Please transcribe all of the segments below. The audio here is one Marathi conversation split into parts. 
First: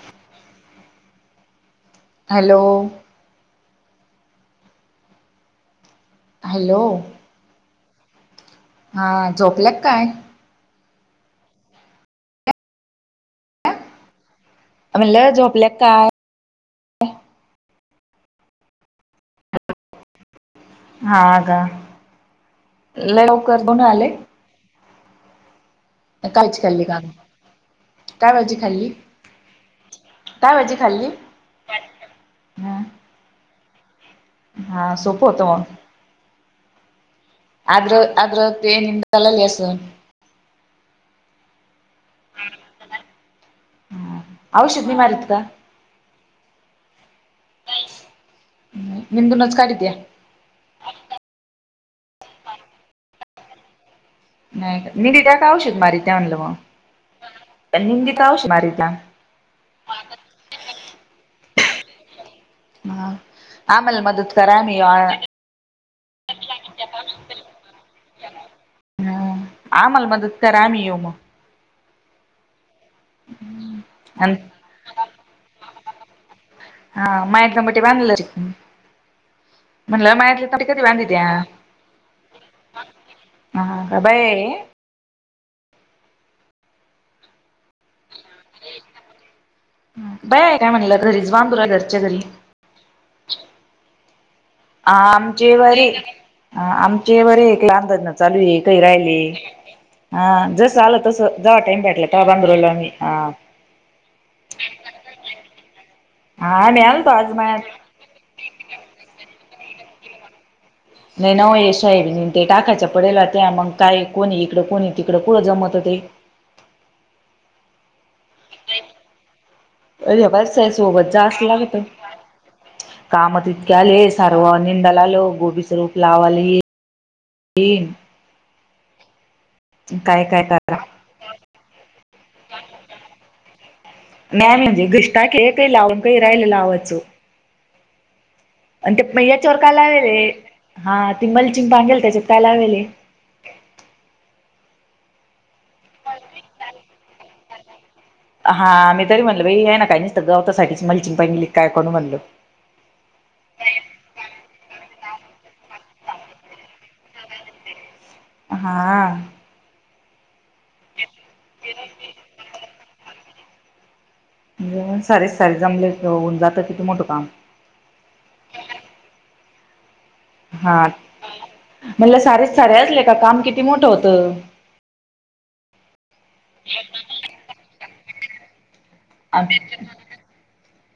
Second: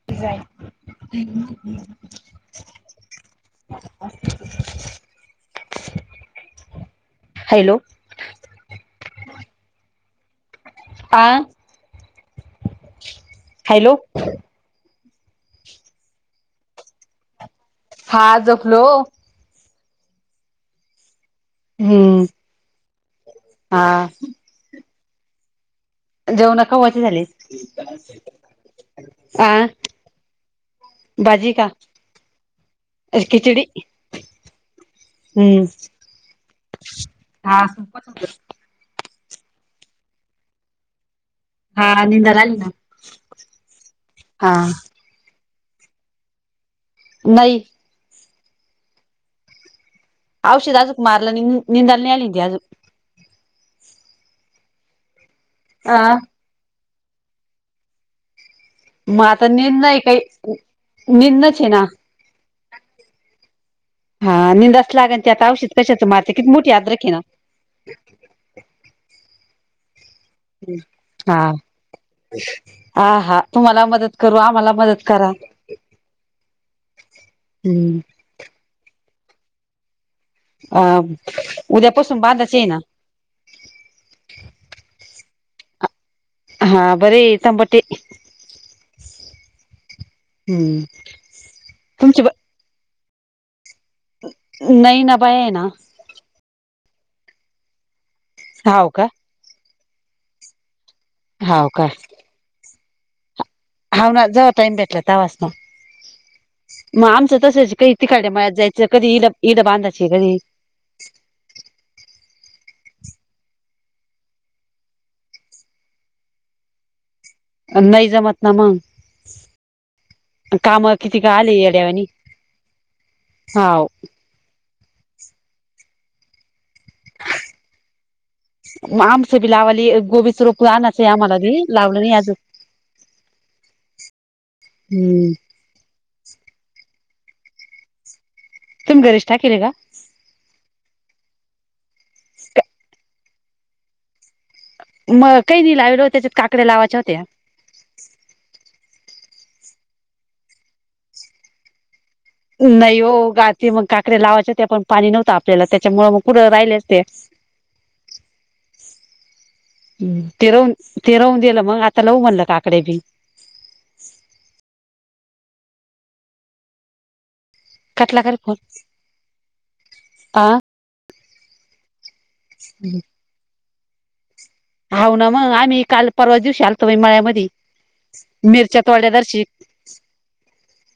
Design [unintelligible] hello. [inaudible] हॅलो. हॅलो. हा झोपल्यात काय? आं हॅलो. मला जॉबला काय हा जखलो हा गा हम्म लवकर हा बनू आले. कायची जेवण खाल्ली का कवाची झाली काय वेळची खाल्ली? आ काय भाजी खाल्ली भाजी का म. खिचडी. हा सोप होतं म हम्म हा [unintelligible] ह सोपच होत हा निंदर आली ना. हा औषद्ध बी मारीते का? नाही हम्म निंदुनच काडित्या. औषध अजूक मारला नी न निदानली ती आजूक. नाही का मी ति त्या काय आवशक अ मारीत्या म्हणलं मग निंदी का आवशक मारीत. मग आता निंद आहे काही निंदच आहे ना. हा आम्हाला मदत करा मी. [unintelligible] त्याश तर मार किती मोठी अद्रेक हे ना. हम्म आम्हाला मदद हा. आ हा तुम्हाला मदत करू आणि आम्हाला मदत करा. हा मायटला मुठी हम्म बांधलं म्हणलं मायरले अ उद्यापासून बधाच ये ना. हा हा का बाय? हा बरी तांपटी बया आहे काय हम्म म्हणाला घरीच बांधुरा घरच्या घरी. तुमची ब नाही ना बाय आहे ना आमचेवरी आमचे बरे एक लाहानदना चालू आहे काही हाव का राहिले अ जस आलं तसं जव्हा हाव टाइम का भेटला तेव्हा बांधरल आम्ही हा. हाव ना जव्हा टाइम भेटला तवास ना हा आम्ही मग आलतो आज आमचं तसच मळ्यात काही तिकडे मयात जायचं कधी इड इड बांधाची कधी. नाही न वय साहेबने ते टाकायच्या पडेला त्या मग काय कोणी इकडं कोणी तिकडं कुठं जमत हो ते. नाही जमत ना मग. याबच आहे काम सोबत किती का जास आले लागतं येड्यावानी कामं इतके हाव आलेस सर्व निंदलालो गोबी सरूप लावयला [inaudible] येईन. मग आमचं बी लावली, काय गोबीस काय रुपये करा आणत. चे आम्हाला दे लावलं नाही अजून. नाहीय म्हणजे हम्म घष्टाके काही लावून काही राहायला लावाचं. आणि ते तुम्ही प घरीच याच्यावर टाकेल का काय लावेले हा ती मलचिंग बांगेल त्याच्यात काय लावेले. म काही नाही लावीडो त्याच्यात काकड्या लावायच्या होत्या. हा मी तरी म्हणलो बाई आहे ना काही नाहीसत गवतासाठीच मलचीन पहिंगली काय करण म्हणलं. नाही हो गाते मग काकडया लावायच्या ते पण पाणी नव्हतं आपल्याला त्याच्यामुळं मग कुठं राहिलेच ते. [inaudible] हा. तेरवून तेरवून दिलं मग आता लऊ म्हणलं काकडे बी. सारेच सारे जमले होऊन जातं किती मोठं काम. कटला कारे फोन आ हा म्हटलं सारे सारे असले का काम किती मोठं होतं. हावू ना मग आम्ही काल, परवा दिवशी आलतो बाई मळ्यामधी. मिरच्या तोड्या दर्श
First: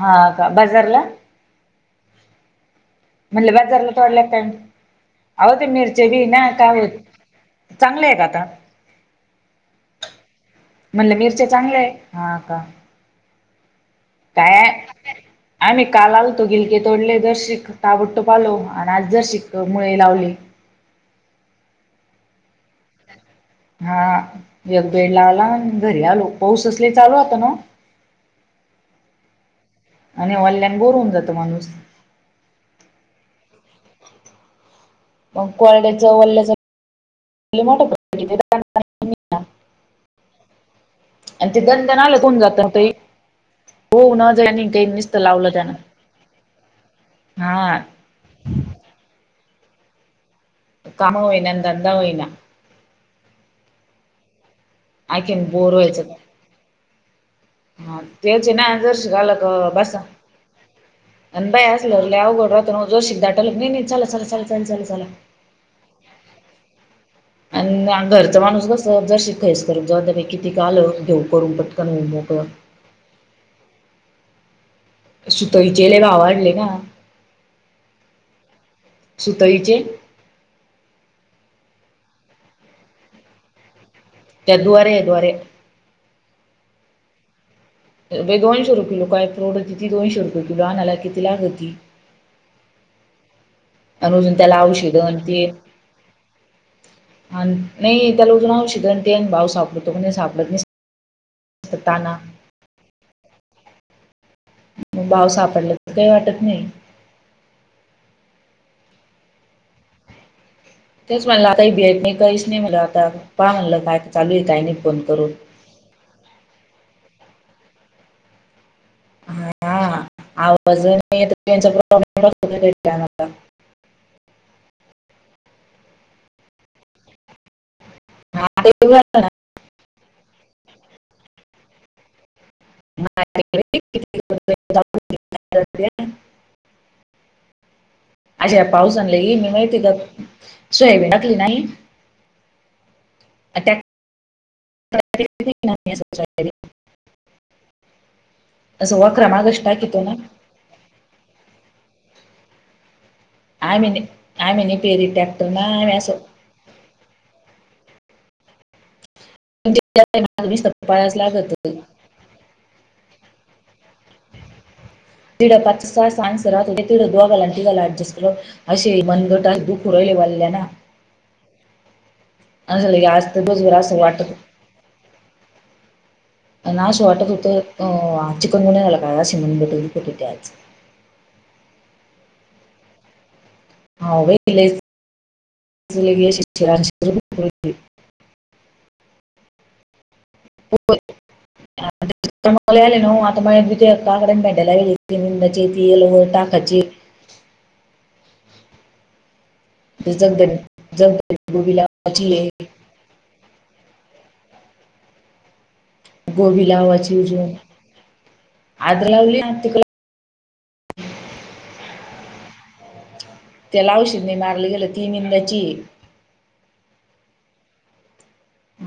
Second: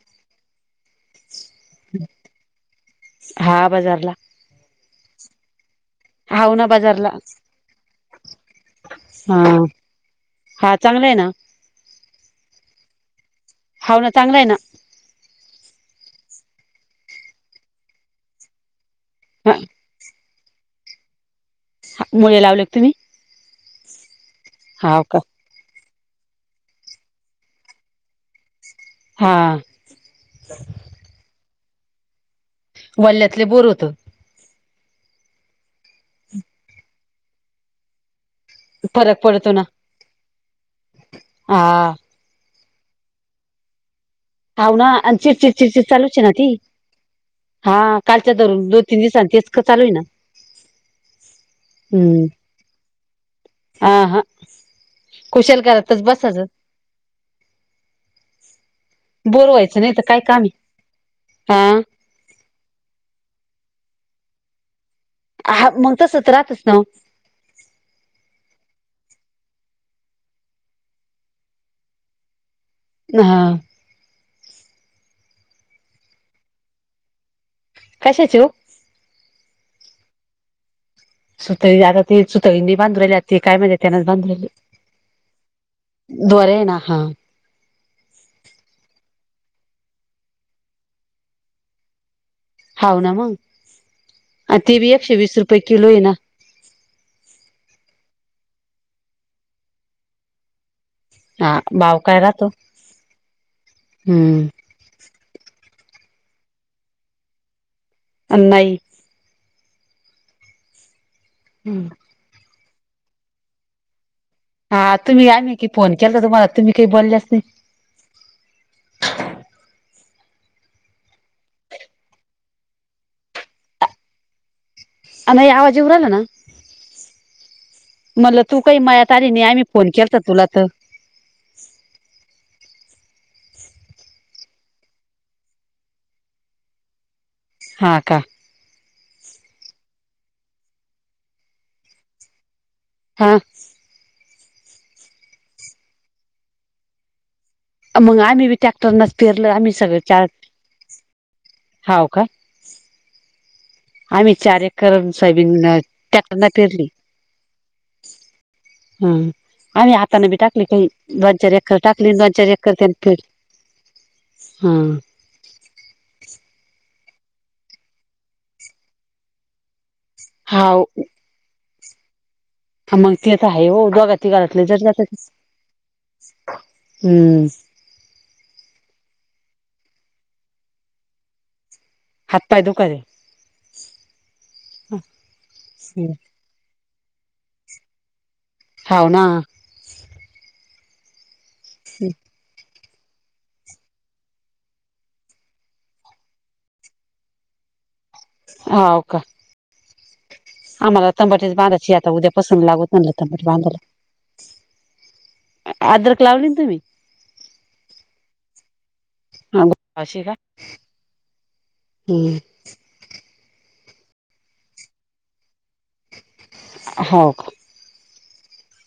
हा का बाजारला. हम्. मला बाजारला तोडलं तेन हाव ना बाजारला चांगले आहे का आता हा. हा चांगला आहे ना. चांगलंय हा का? हाव ना चांगल आहे ना. काय आम्ही का आलतो गिलके तोडले जर शिक ताबडतोब आलो आणि आज जर ना शिकतो मुळे लावले. मुले लावलेत तुम्ही. हा हाव का एकदीडला आला आणि घरी आलो पाऊस असच लय चालू आता ना. हा. आणि ऑनलाईन बोर होऊन जातो माणूस. वल्यातले बोर होत. मग कोरड्याच वल्ल्याच मोठ [unintelligible] फरक पडतो ना. आणि ते हा गंदनाला कोण जाता ताई हो ना. हाव ना आणि चिडचिड चिडचिड चालूच आहे ना ती. हा कालच्या धरून दोन तीन दिवसां तेच का चालू आहे ना. काम होईना धंदा हम्म होईना. हा हा आणखीन कुशल बोर व्हायचं. करतच बसाच. हा तेचे ना जरशी का आला बोर क व्हायचं नाही तर बसा काय काम आहे आणि बाय हा असल- लय अवघड जो शिकदाट नाही नाही चला चला चला चला चला चला... हा म तर सत्रातच ना. आणि घरचा माणूस कसं जशी खेच करत जाऊ द्या पैकी ती कालं घेऊ करून पटकन होऊ मोकळा. हा. सुतईचेले ला आवाडले ना. कशाची ओ? सुतईचे सुतळी आता ते सुतळीनी बांधरवली ते काय म्हणजे त्यानाच बांधर. त्या द्वरे द्वरे. द्वारेन हा. बाई दोनशे रुपये ला काय परवडटी ती दोनशे रुपये किलो ना किती लागती. हाव ना मग आणि अजून त्याला ती बी औषध एकशे आणि वीस ते रुपये किलो आहे ना. आणि नाही त्याला अजून औषध ते आणि भाव सापडतो का सापडत नाही. हा भाव ताना काय राहतो हम्म. बाव सापडला तर काही वाटत नाही. अन नाही तेच म्हणलं आता ही बीयात नाही कहीच नाही मला आता पहा म्हणलं काय चालू आहे. काही नाही हा फोन तुम्ही करून आम्ही की फोन केला तर तुम्हाला तुम्ही काही बोलल्याच नाही. हा.. आवाजच [unintelligible] त्यांचा [unintelligible] नाही आवाज ये उराला ना मलं तू आता काही येऊ मायात राहिला ना. आली नाही आम्ही फोन केल तर तुला तर. [unintelligible] हा का. अज या पाऊस आणलेली मी माहिती का सोयाबीन टाकली नाही. हा.. त्या [unintelligible] मग आम्ही बी असं ट्रॅक्टरनाच वखरा पेरलं मागच आम्ही टाकितो सगळं ना चार हाव का? नाही- आम्ही चार नाही एकर पेरी ट्रॅक्टर सोयाबीन ना आम्ही असं टॅक्टरन पेरली. हा आम्ही हातान बी टाकली काही पाळायच दोन चार लागत एकर टाक. हा [unintelligible] तिड पाच त सां रा दोघाला तिघाला आणि ऍडजस्ट केलो असे मनगट दु सुरले वाल्ल्याना. हा असं लगे मग आज ती तर आता आहे हाय दिवसभर ओ असं दोघा वाटत तिघाला [unintelligible] जर जात हम्म.. ओ आ चिकनगुनिया झाला का, असे म्हणले तरी [unintelligible] आज. हात पाय दुखालय. हावू बाई [unintelligible] हाव ना [unintelligible] स आले नू आता म त काकडया भेंड्या गेलेंडाची वेल वर टाकायची हावू का? ते जगदन आम्हाला जगदन तंबाट्या गोबी बांधाची आता उद्या लावाची पसून आहे लावत. [unintelligible] बांधला अदरक लावली तुम्ही. अदर लावली ना. अशे का? हम्म तेला औषध नाही मारले गेलं ती मींदाची आहे. हाव का?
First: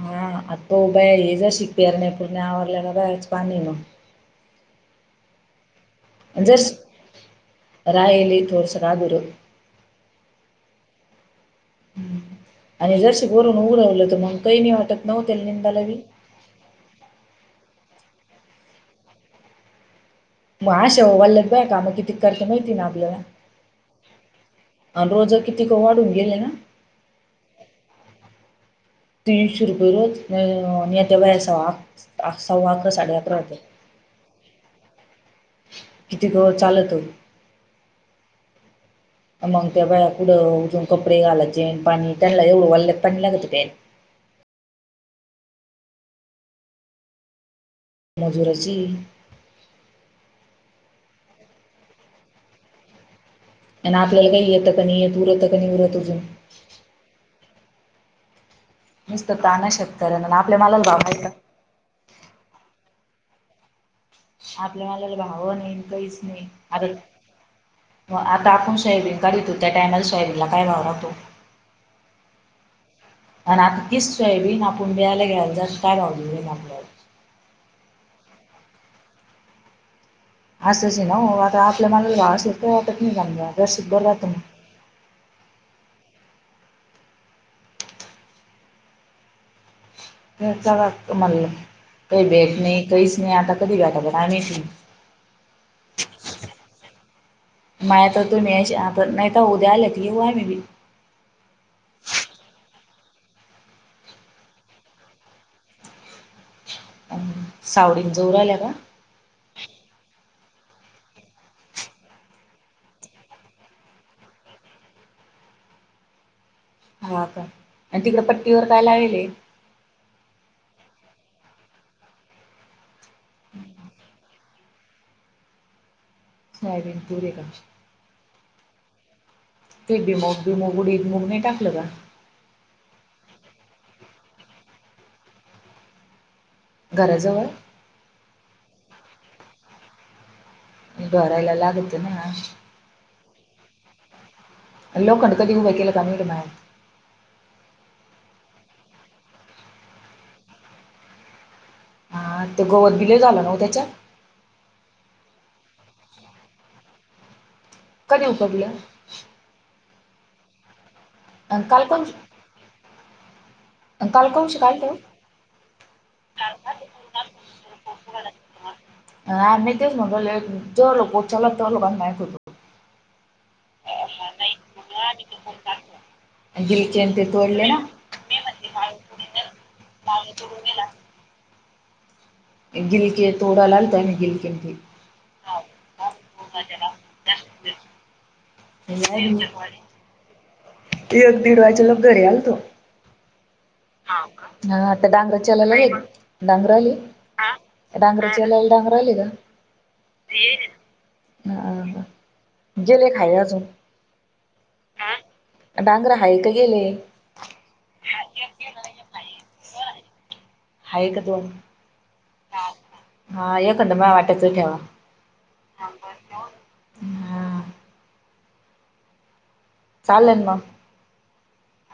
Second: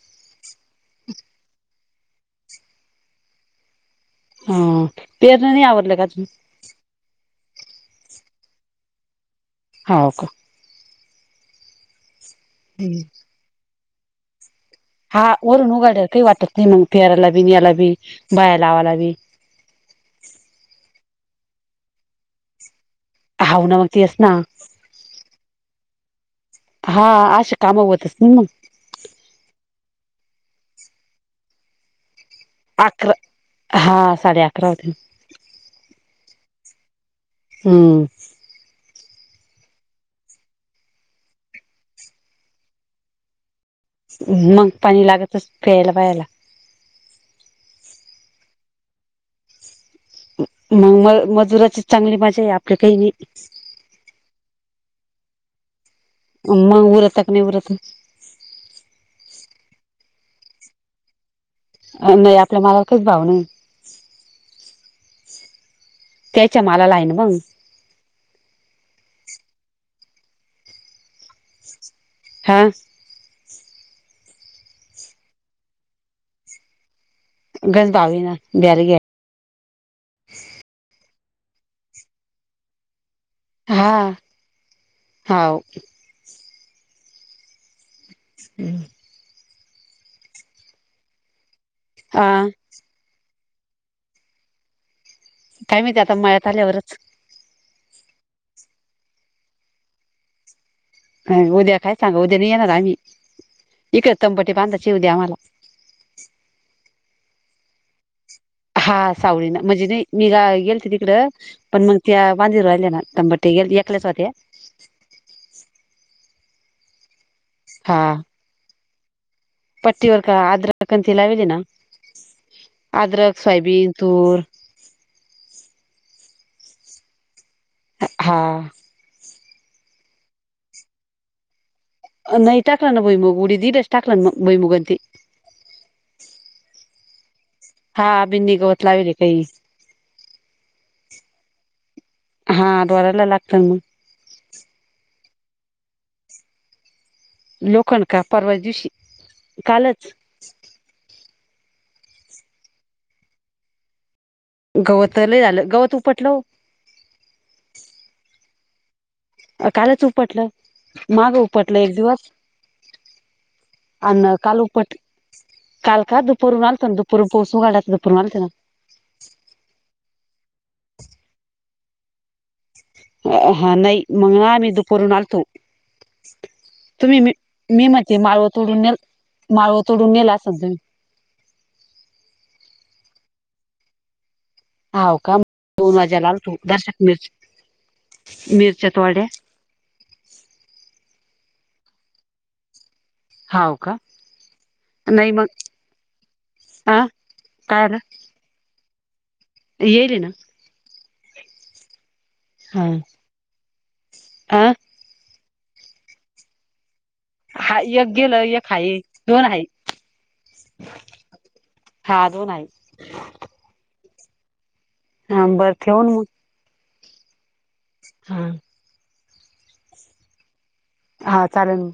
हा आता प बाय हे जशीक पेरण्या फिरण्या आवरल्या का बा [unintelligible] पाणी ना हम पेरणी नाही आवरली का अजून. अ जस्ट राहायली तोवर सगळा गो [unintelligible] हावू का? आणि जरसे भरून उरवलं तर मग काही नाही वाटत. नव्ह हा त्याला वरून निंदायला उघा [unintelligible] बी काही वाटत नाही मग पेरायला बी न यायला बी बाया लावायला बी मग अशा हो वल्लग ब्या काम किती करते माहिती ना आपल्याला. हाव ना मग तेच ना. आणि रोज कित्येक वाढून गेले ना. हा अशे कामं होतच नाही मग. तीनशे रुपये नाहीत नाही बाबा मी आता [unintelligible] सव्वा सव्वा अकरा साडे अकरा होतेत. हां साडे अकरा होतेय. किती ग चालतो. हमं मग ते बा कुढं उठून कपडे घालायचे चेपाणी त्यांना एवढं वाल्यात पाणी लागत मेन. मग पाणी लागतच पियला बियायला. मजूराची मग म मजुराची चांगली मजा आहे आपल्या काही नाही. आणि आपल्याला काही येतंच नाही उरत क नाही उरत अजून अ्म मग उरत का नाही उरत निसता तान शेतकऱ्यांला आपल्या मालाला भाव नाय का? नाही आपल्या मालाला काहीच भाव नाही. आपल्या मलाला भावं नाही काहीच [unintelligible] त्याच्या आता मालाला आहे ना भाव. आता आपण सोयाबीन काढितो त्या टायमला सोयाबीनला काय भाव राहतो. हा. आणि आता तीच सोयाबीन आपण बियाला घ्यायला [unintelligible] आपल्याला. घस बावी ना बियाला घ्या. असंच ना ओ आता आपल्या मालाला भाव अस तर वाटत नाही जाण घ हा हाव हम्म हा [unintelligible] काय माहिती आता मळ्यात आल्यावरच माया तर तुम्ही आ नाही तर उद्या आला क येऊय मी बी उद्या काय सांगा उद्याने येणार आम्ही इकडे तंपटी बांधाची उद्या मला. सावडीन जोर आल्या ग. हा सावळी ना म्हणजे नाही मी गा-गेलती तिकडं. पण मग त्या वांजीर राहिल्या ना तंबट गे एकल्याच होते. हा का हा आणि तिकडे पट्टीवर काय लावीले. [unintelligible] अद्रक, सोयाबीन, तुर सोयबिन पूर का हा. ते बिमग डी मुग नाही टाकलं का? नाही टाका ना भुईमुग उडीदच टाकलं ना मग भुईमुग आणि ती. घराजवळ हा बिंदी गवत लावेले काही. भरलला लागते ना आज हा डोरायला लागत मग. लोखंड कधी उभ केला मीड मय. लोखंड का परवा दिवशी कालच हा ते गवत भी लय झालं ना ओ त्याच्यात. गवतलय झालं गवत उपटलं ओ. कधी उतरलं? अ कालच उपटलं माग आणि उपटलं काल एक कौश दिवस आणि अन कौश काल काय उपट ठेव काल का दुपरून आलतो ना दुपर पाोस उघाडयच दुपरून आलतो ना ह्ही तेच म्हट जो लोक उचालत त्याो लोकांनाक होतो हां नाही मग आम्ही दुपारून आलतो. गिलकेन तुम्ही ते मी तोडले ना मी माहिती माळव तोडून ने माळव तोडून नेहला असल तुम्ही [unintelligible] हव का दोन वाज्यालाल तू दर्शक मिर्च मिर [unintelligible] की एक दीड वाजयच्या लग घरी आलतो. हाव का? हा आता नाही डांगरा मग चलाला डांगराले आ डांगरा जले अन डांगर आले का ये ना ह हा. गेले खाया अजून अ ह डांगरा हाय का गेले. हा एक गेलं एक हाय दोन आहेत हा का दोन हा दोन आहे. आहेना एकंद मला वाटाचं ठेवा. हां बरं ठेवन मग हा हा चालेन म हा चालेल